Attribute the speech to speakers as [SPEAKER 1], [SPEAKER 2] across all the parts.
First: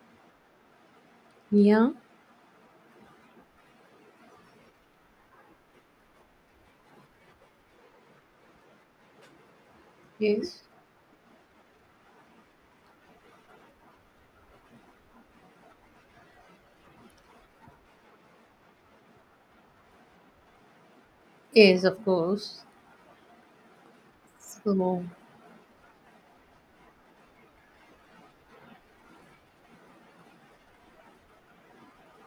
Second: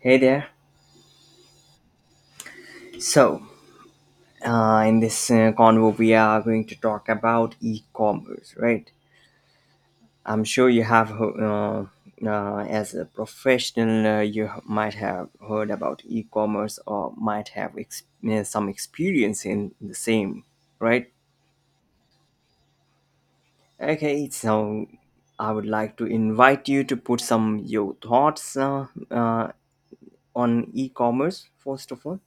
[SPEAKER 1] Hey there.
[SPEAKER 2] Yeah,
[SPEAKER 1] So in this convo, we are going to talk about e-commerce, right? I'm
[SPEAKER 2] Yes.
[SPEAKER 1] sure you have, as a professional, you might have heard about e-commerce or might have some experience in the same, right?
[SPEAKER 2] Yes, of course.
[SPEAKER 1] Okay, so
[SPEAKER 2] So,
[SPEAKER 1] I would like to invite you to put some your thoughts on e-commerce first of all.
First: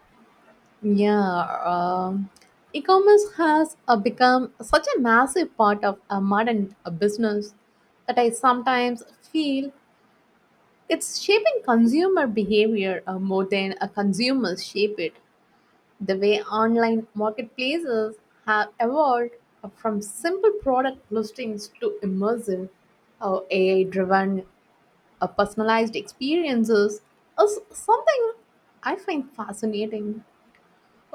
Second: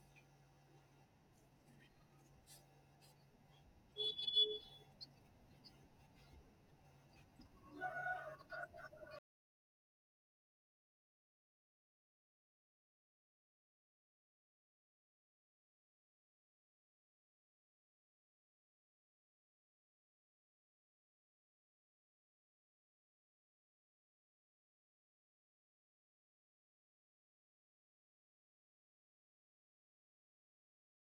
[SPEAKER 2] yeah, um, e-commerce has become such a massive part of a modern business that I sometimes feel it's shaping consumer behavior more than a consumers shape it. The way online marketplaces have evolved from simple product listings to immersive AI-driven A personalized experiences is something I find fascinating.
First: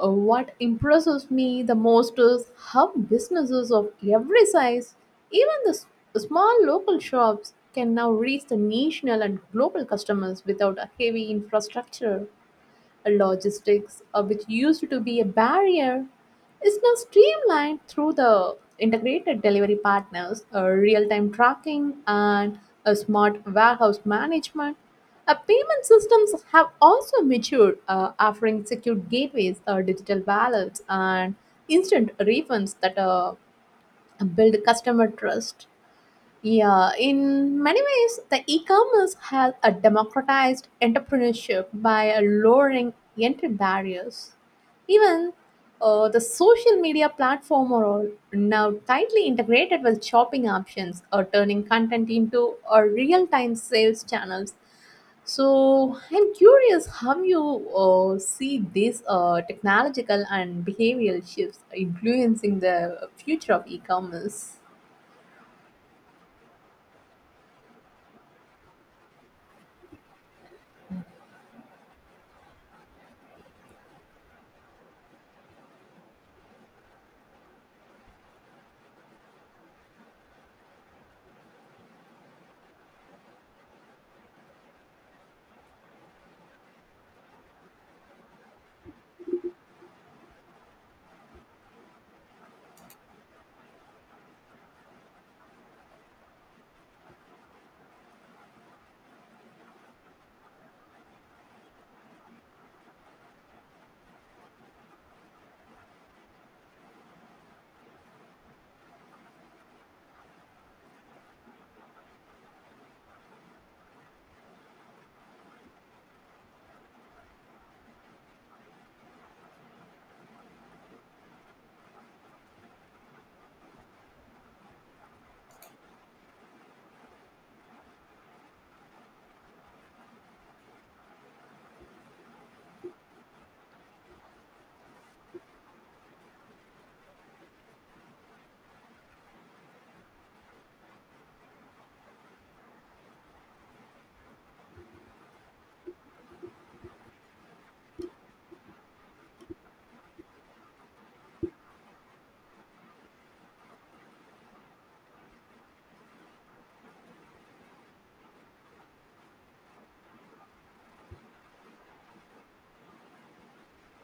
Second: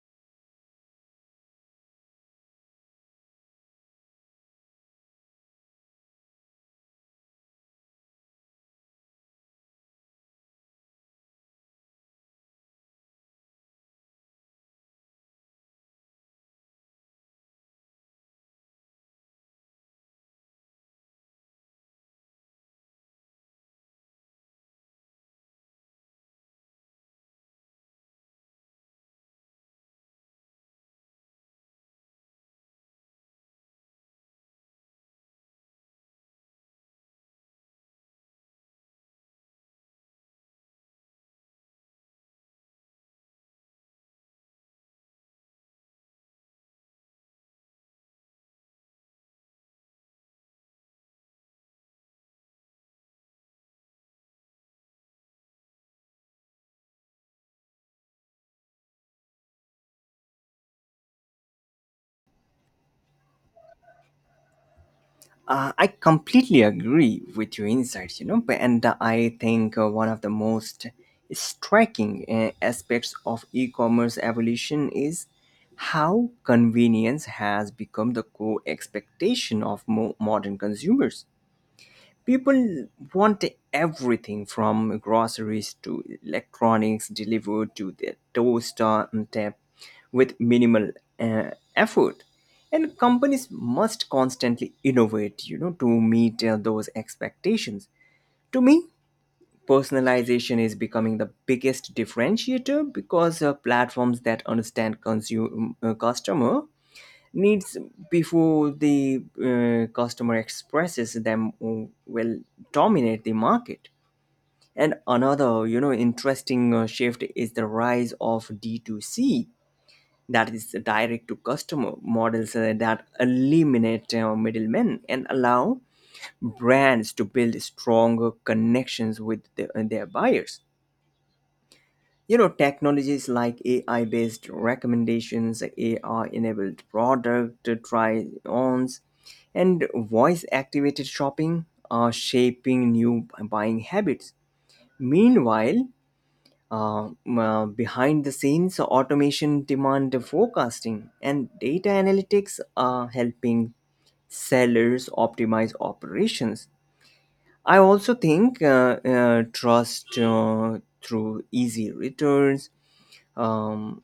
[SPEAKER 2] What impresses me the most is how businesses of every size, even the small local shops, can now reach the national and global customers without a heavy infrastructure. Logistics, which used to be a barrier, is now streamlined through the integrated delivery partners, real time tracking, and a smart warehouse management. Payment systems have also matured, offering secure gateways, digital wallets, and instant refunds that build customer trust. Yeah, in many ways, the e-commerce has a democratized entrepreneurship by lowering entry barriers. Even the social media platform are all now tightly integrated with shopping options or turning content into a real-time sales channels. So I'm curious how you see these technological and behavioral shifts influencing the future of e-commerce.
[SPEAKER 1] I completely agree with your insights, you know, and I think one of the most striking aspects of e commerce evolution is how convenience has become the core expectation of modern consumers. People want everything from groceries to electronics delivered to their doorstep with minimal effort. And companies must constantly innovate, you know, to meet those expectations. To me, personalization is becoming the biggest differentiator because platforms that understand consumer customer needs before the customer expresses them will dominate the market. And another, you know, interesting shift is the rise of D2C, that is the direct to customer models that eliminate middlemen and allow brands to build stronger connections with their buyers. You know, technologies like AI based recommendations, AR enabled product try ons, and voice activated shopping are shaping new buying habits. Meanwhile, behind the scenes, automation demand forecasting and data analytics are helping sellers optimize operations. I also think trust through easy returns. Um,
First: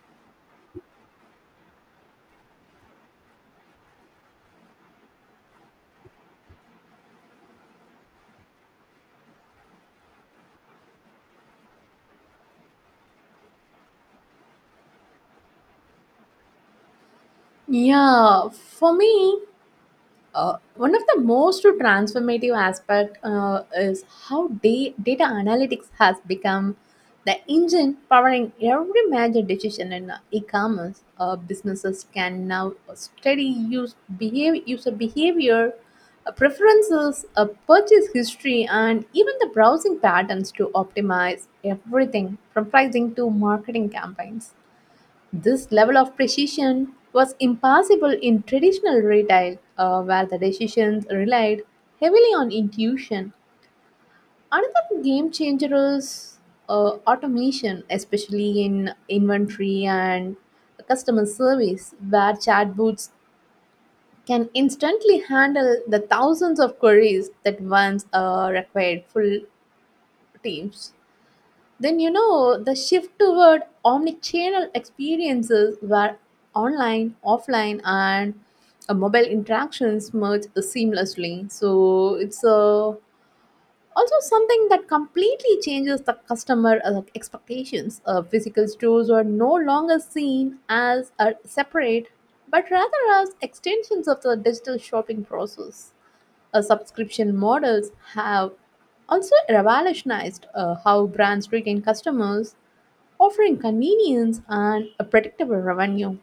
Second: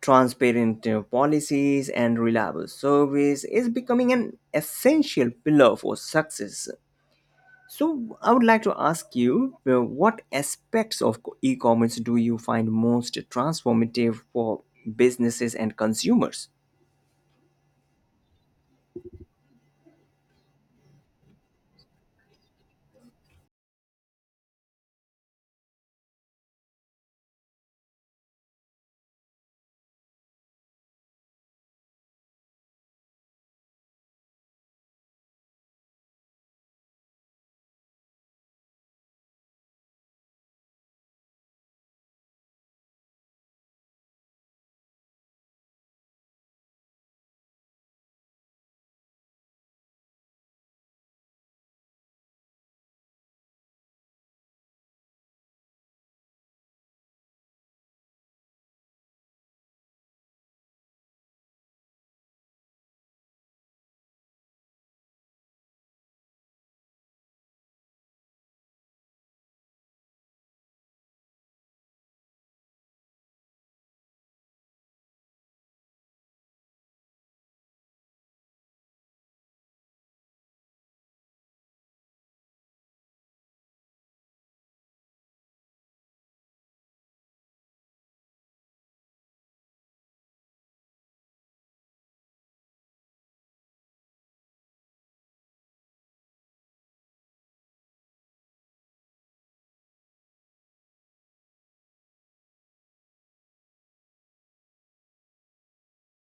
[SPEAKER 1] Transparent policies and reliable service is becoming an essential pillar for success. So, I would like to ask you, what aspects of e commerce do you find most transformative for businesses and consumers?
[SPEAKER 2] Yeah, for me, one of the most transformative aspect is how data analytics has become the engine powering every major decision in e-commerce. Businesses can now study user behavior, preferences, purchase history, and even the browsing patterns to optimize everything from pricing to marketing campaigns. This level of precision was impossible in traditional retail, where the decisions relied heavily on intuition. Another game changer is automation, especially in inventory and customer service, where chatbots can instantly handle the thousands of queries that once required full teams. Then you know the shift toward omnichannel experiences where online, offline, and mobile interactions merge seamlessly. So it's also something that completely changes the customer expectations. Physical stores are no longer seen as separate, but rather as extensions of the digital shopping process. Subscription models have also revolutionized how brands retain customers offering convenience and a predictable revenue.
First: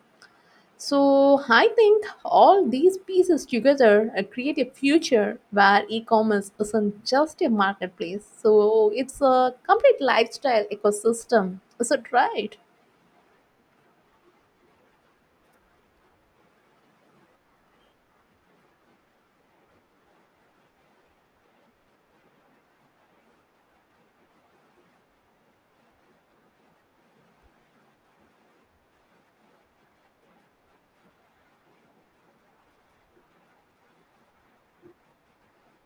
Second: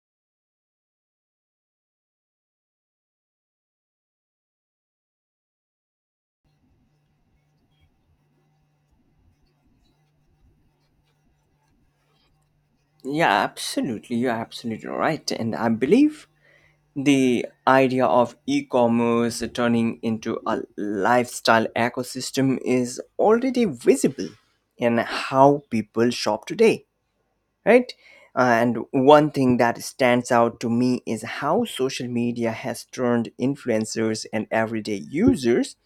[SPEAKER 2] So, I think all these pieces together create a future where e commerce isn't just a marketplace. So, it's a complete lifestyle ecosystem. Is it right?
[SPEAKER 1] Yeah, absolutely. You're absolutely right. And I believe the idea of e commerce turning into a lifestyle ecosystem is already visible in how people shop today, right? And one thing that stands out to me is how social media has turned influencers and everyday users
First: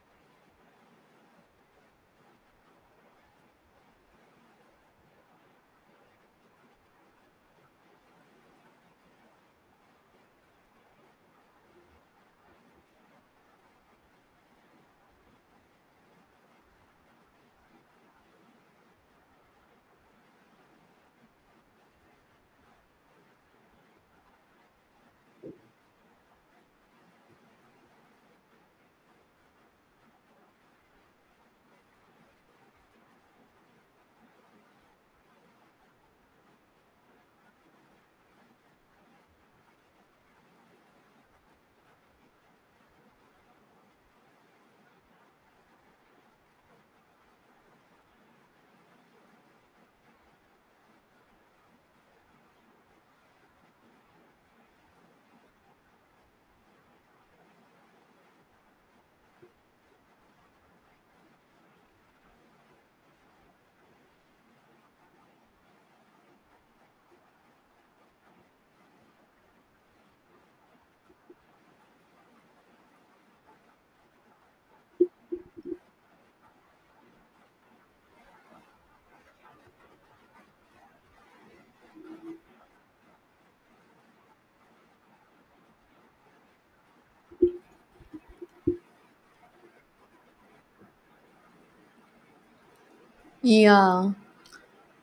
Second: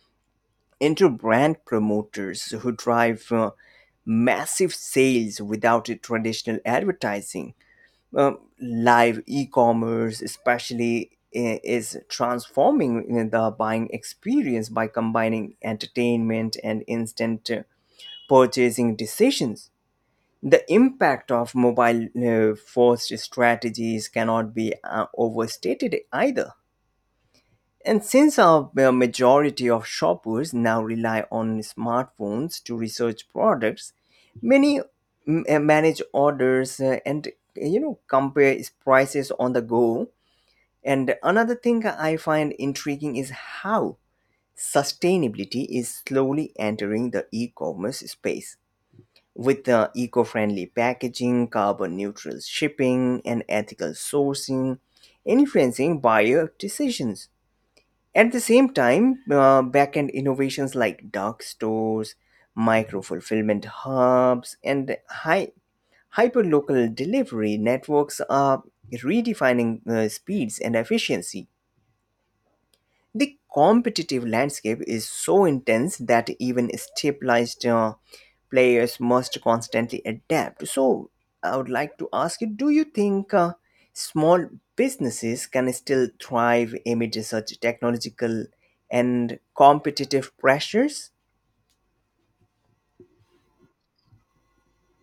[SPEAKER 1] into brand promoters who drive massive sales without a traditional advertising. Live e-commerce, especially, is transforming the buying experience by combining entertainment and instant purchasing decisions. The impact of mobile first strategies cannot be overstated either. And since a majority of shoppers now rely on smartphones to research products, many manage orders and, you know, compare prices on the go. And another thing I find intriguing is how sustainability is slowly entering the e-commerce space with the eco friendly packaging, carbon neutral shipping, and ethical sourcing, influencing buyer decisions. At the same time, backend innovations like dark stores, micro fulfillment hubs, and hyperlocal delivery networks are redefining speeds and efficiency. The competitive landscape is so intense that even stabilized players must constantly adapt. So, I would like to ask you, do you think small businesses can still thrive amid such technological and competitive pressures?
[SPEAKER 2] Yeah,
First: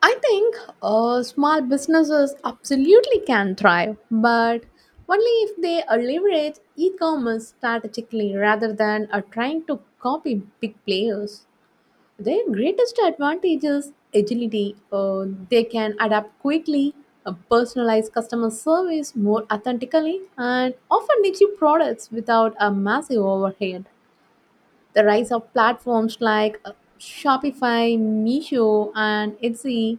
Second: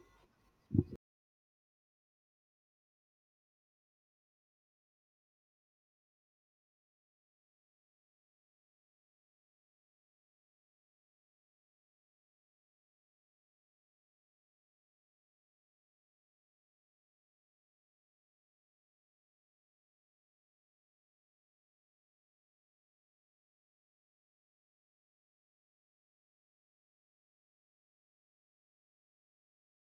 [SPEAKER 2] I think small businesses absolutely can thrive, but only if they leverage e commerce strategically rather than trying to copy big players. Their greatest advantage is agility. They can adapt quickly, personalize customer service more authentically, and often issue products without a massive overhead. The rise of platforms like Shopify, Meesho, and Etsy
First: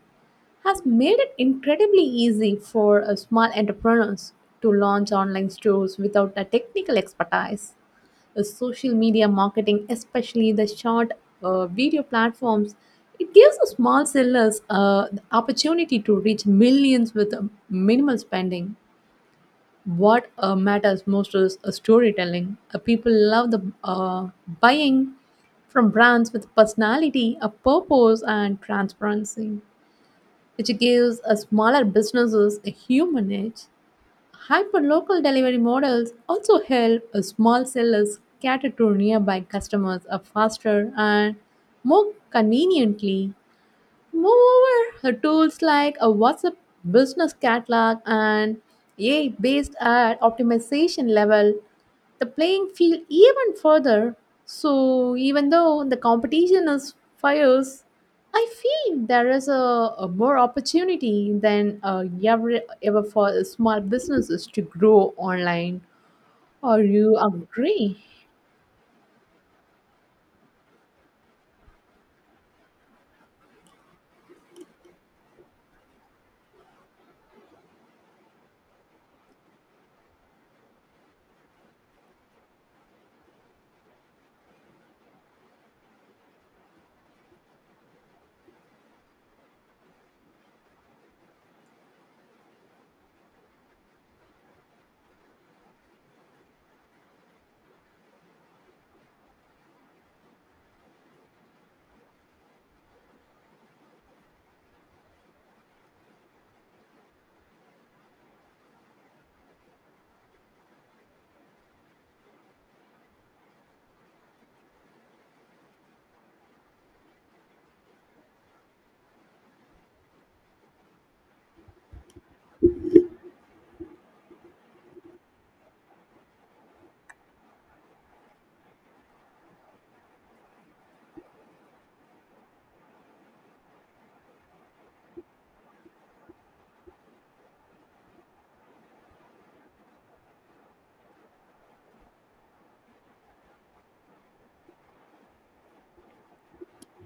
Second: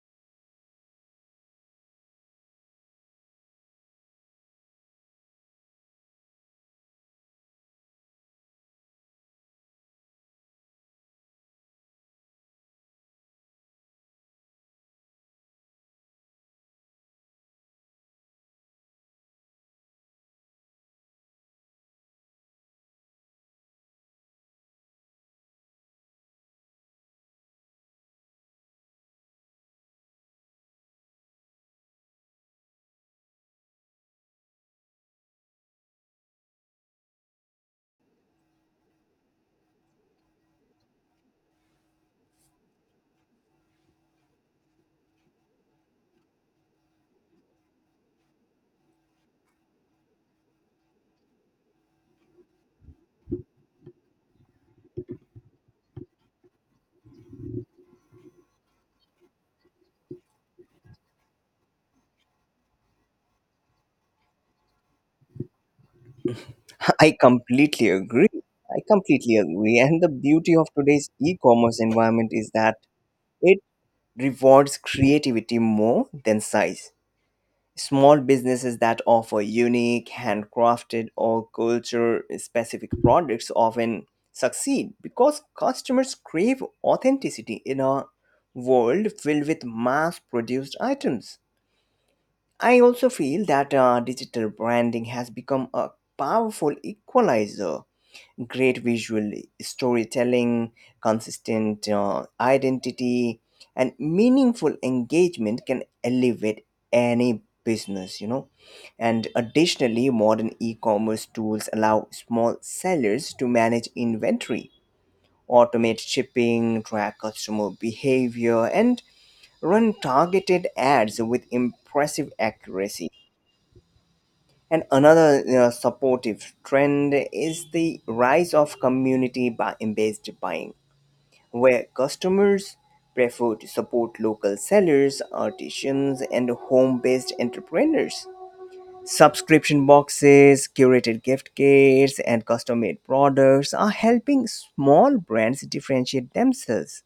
[SPEAKER 2] has made it incredibly easy for small entrepreneurs to launch online stores without the technical expertise. The social media marketing, especially the short video platforms, it gives the small sellers the opportunity to reach millions with minimal spending what matters most is storytelling. People love the buying from brands with personality, a purpose, and transparency, which gives smaller businesses a human edge. Hyper-local delivery models also help small sellers cater to nearby customers faster and more conveniently. Moreover, the tools like a WhatsApp business catalog and AI based ad optimization level the playing field even further. So even though the competition is fierce, I feel there is a more opportunity than ever for small businesses to grow online. Or
[SPEAKER 1] I
[SPEAKER 2] you
[SPEAKER 1] completely
[SPEAKER 2] agree?
[SPEAKER 1] agree. I completely agree. And the beauty of today's e commerce environment is that it rewards creativity more than size. Small businesses that offer unique, handcrafted, or culture specific products often succeed because customers crave authenticity in a world filled with mass produced items. I also feel that digital branding has become a powerful equalizer. Great visual storytelling, consistent identity, and meaningful engagement can elevate any business, you know. And additionally, modern e commerce tools allow small sellers to manage inventory, automate shipping, track customer behavior, and run targeted ads with impressive accuracy. And another supportive trend is the rise of community based buying, where customers prefer to support local sellers, artisans, and home based entrepreneurs. Subscription boxes, curated gift kits, and custom made products are helping small brands differentiate themselves.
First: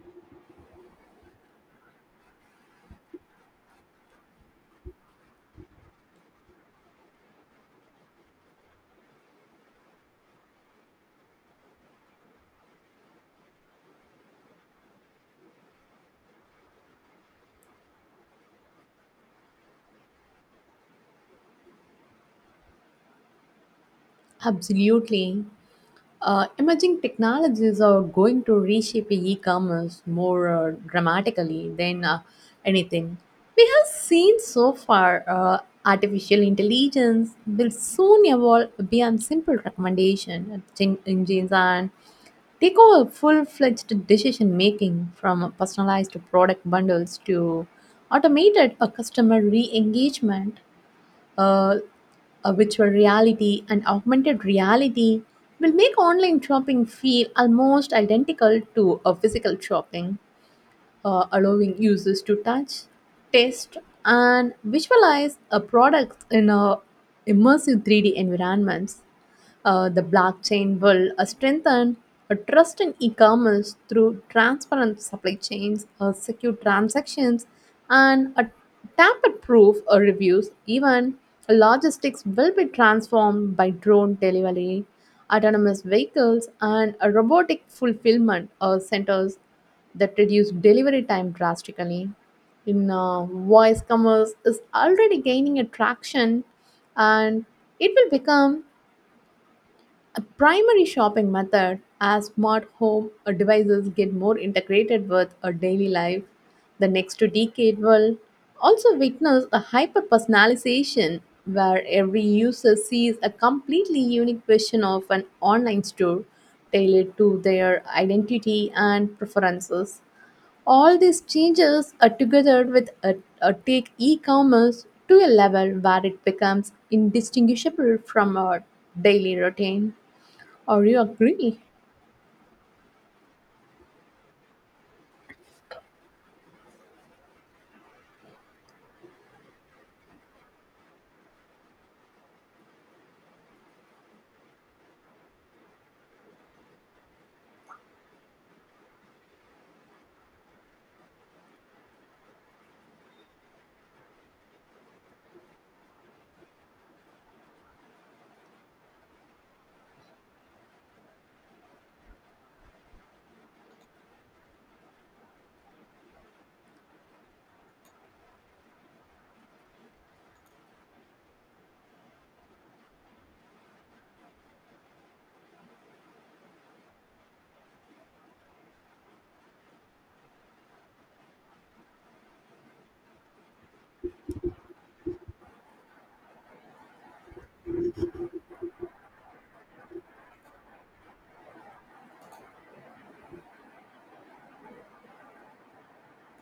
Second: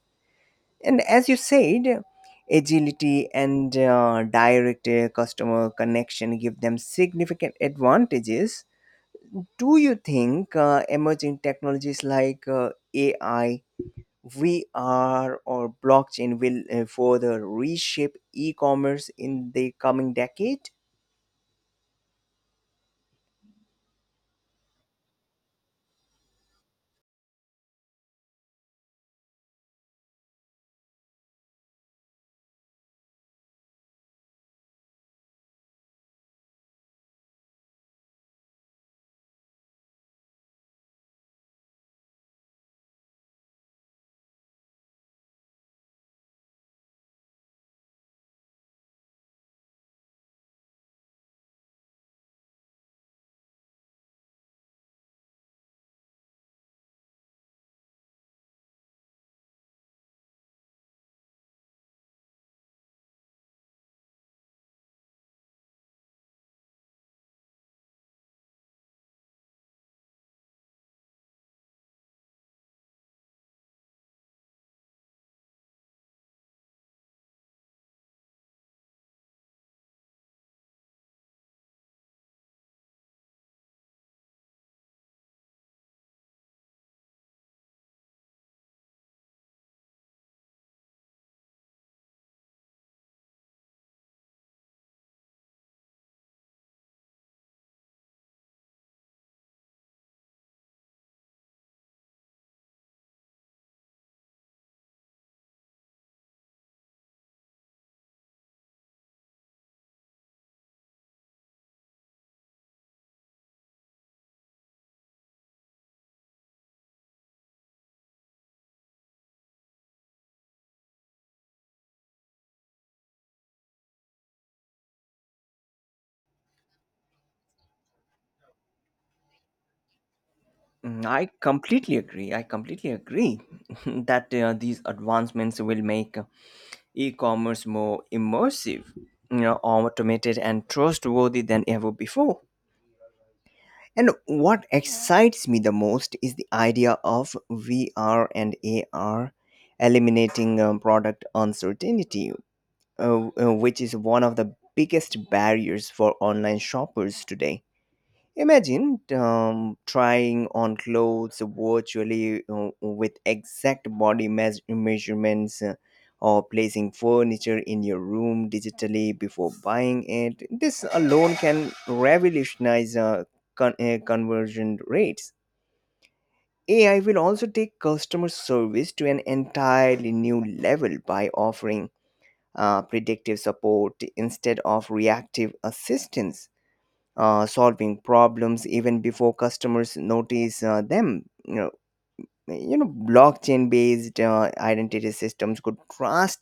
[SPEAKER 1] And as you said, agility and direct customer connection give them significant advantages. Do you think emerging technologies like AI, VR, or blockchain will further reshape e commerce in the coming decade?
[SPEAKER 2] Absolutely. Emerging technologies are going to reshape e-commerce more dramatically than anything we have seen so far. Artificial intelligence will soon evolve beyond simple recommendation engines and take over full-fledged decision making from personalized product bundles to automated customer re-engagement. uh, Virtual reality and augmented reality will make online shopping feel almost identical to a physical shopping, allowing users to touch, taste, and visualize a product in a immersive 3D environments. The blockchain will strengthen a trust in e-commerce through transparent supply chains, secure transactions, and a tamper-proof reviews. Even logistics will be transformed by drone delivery, autonomous vehicles, and a robotic fulfillment centers that reduced delivery time drastically. In voice commerce is already gaining attraction, and it will become a primary shopping method as smart home devices get more integrated with our daily life. The next decade will also witness a hyper personalization where every user sees a completely unique version of an online store tailored to their identity and preferences. All these changes are together with a take e-commerce to a level where it becomes indistinguishable from our daily routine. Or you
[SPEAKER 1] Mm, I
[SPEAKER 2] agree?
[SPEAKER 1] completely agree. I completely agree that these advancements will make e-commerce more immersive, you know, automated and trustworthy than ever before. And what excites me the most is the idea of VR and AR eliminating product uncertainty, uh, which is one of the biggest barriers for online shoppers today. Imagine trying on clothes virtually with exact body measurements or placing furniture in your room digitally before buying it. This alone can revolutionize conversion rates. AI will also take customer service to an entirely new level by offering predictive support instead of reactive assistance, solving problems even before customers notice them. You know, blockchain-based identity systems could drastically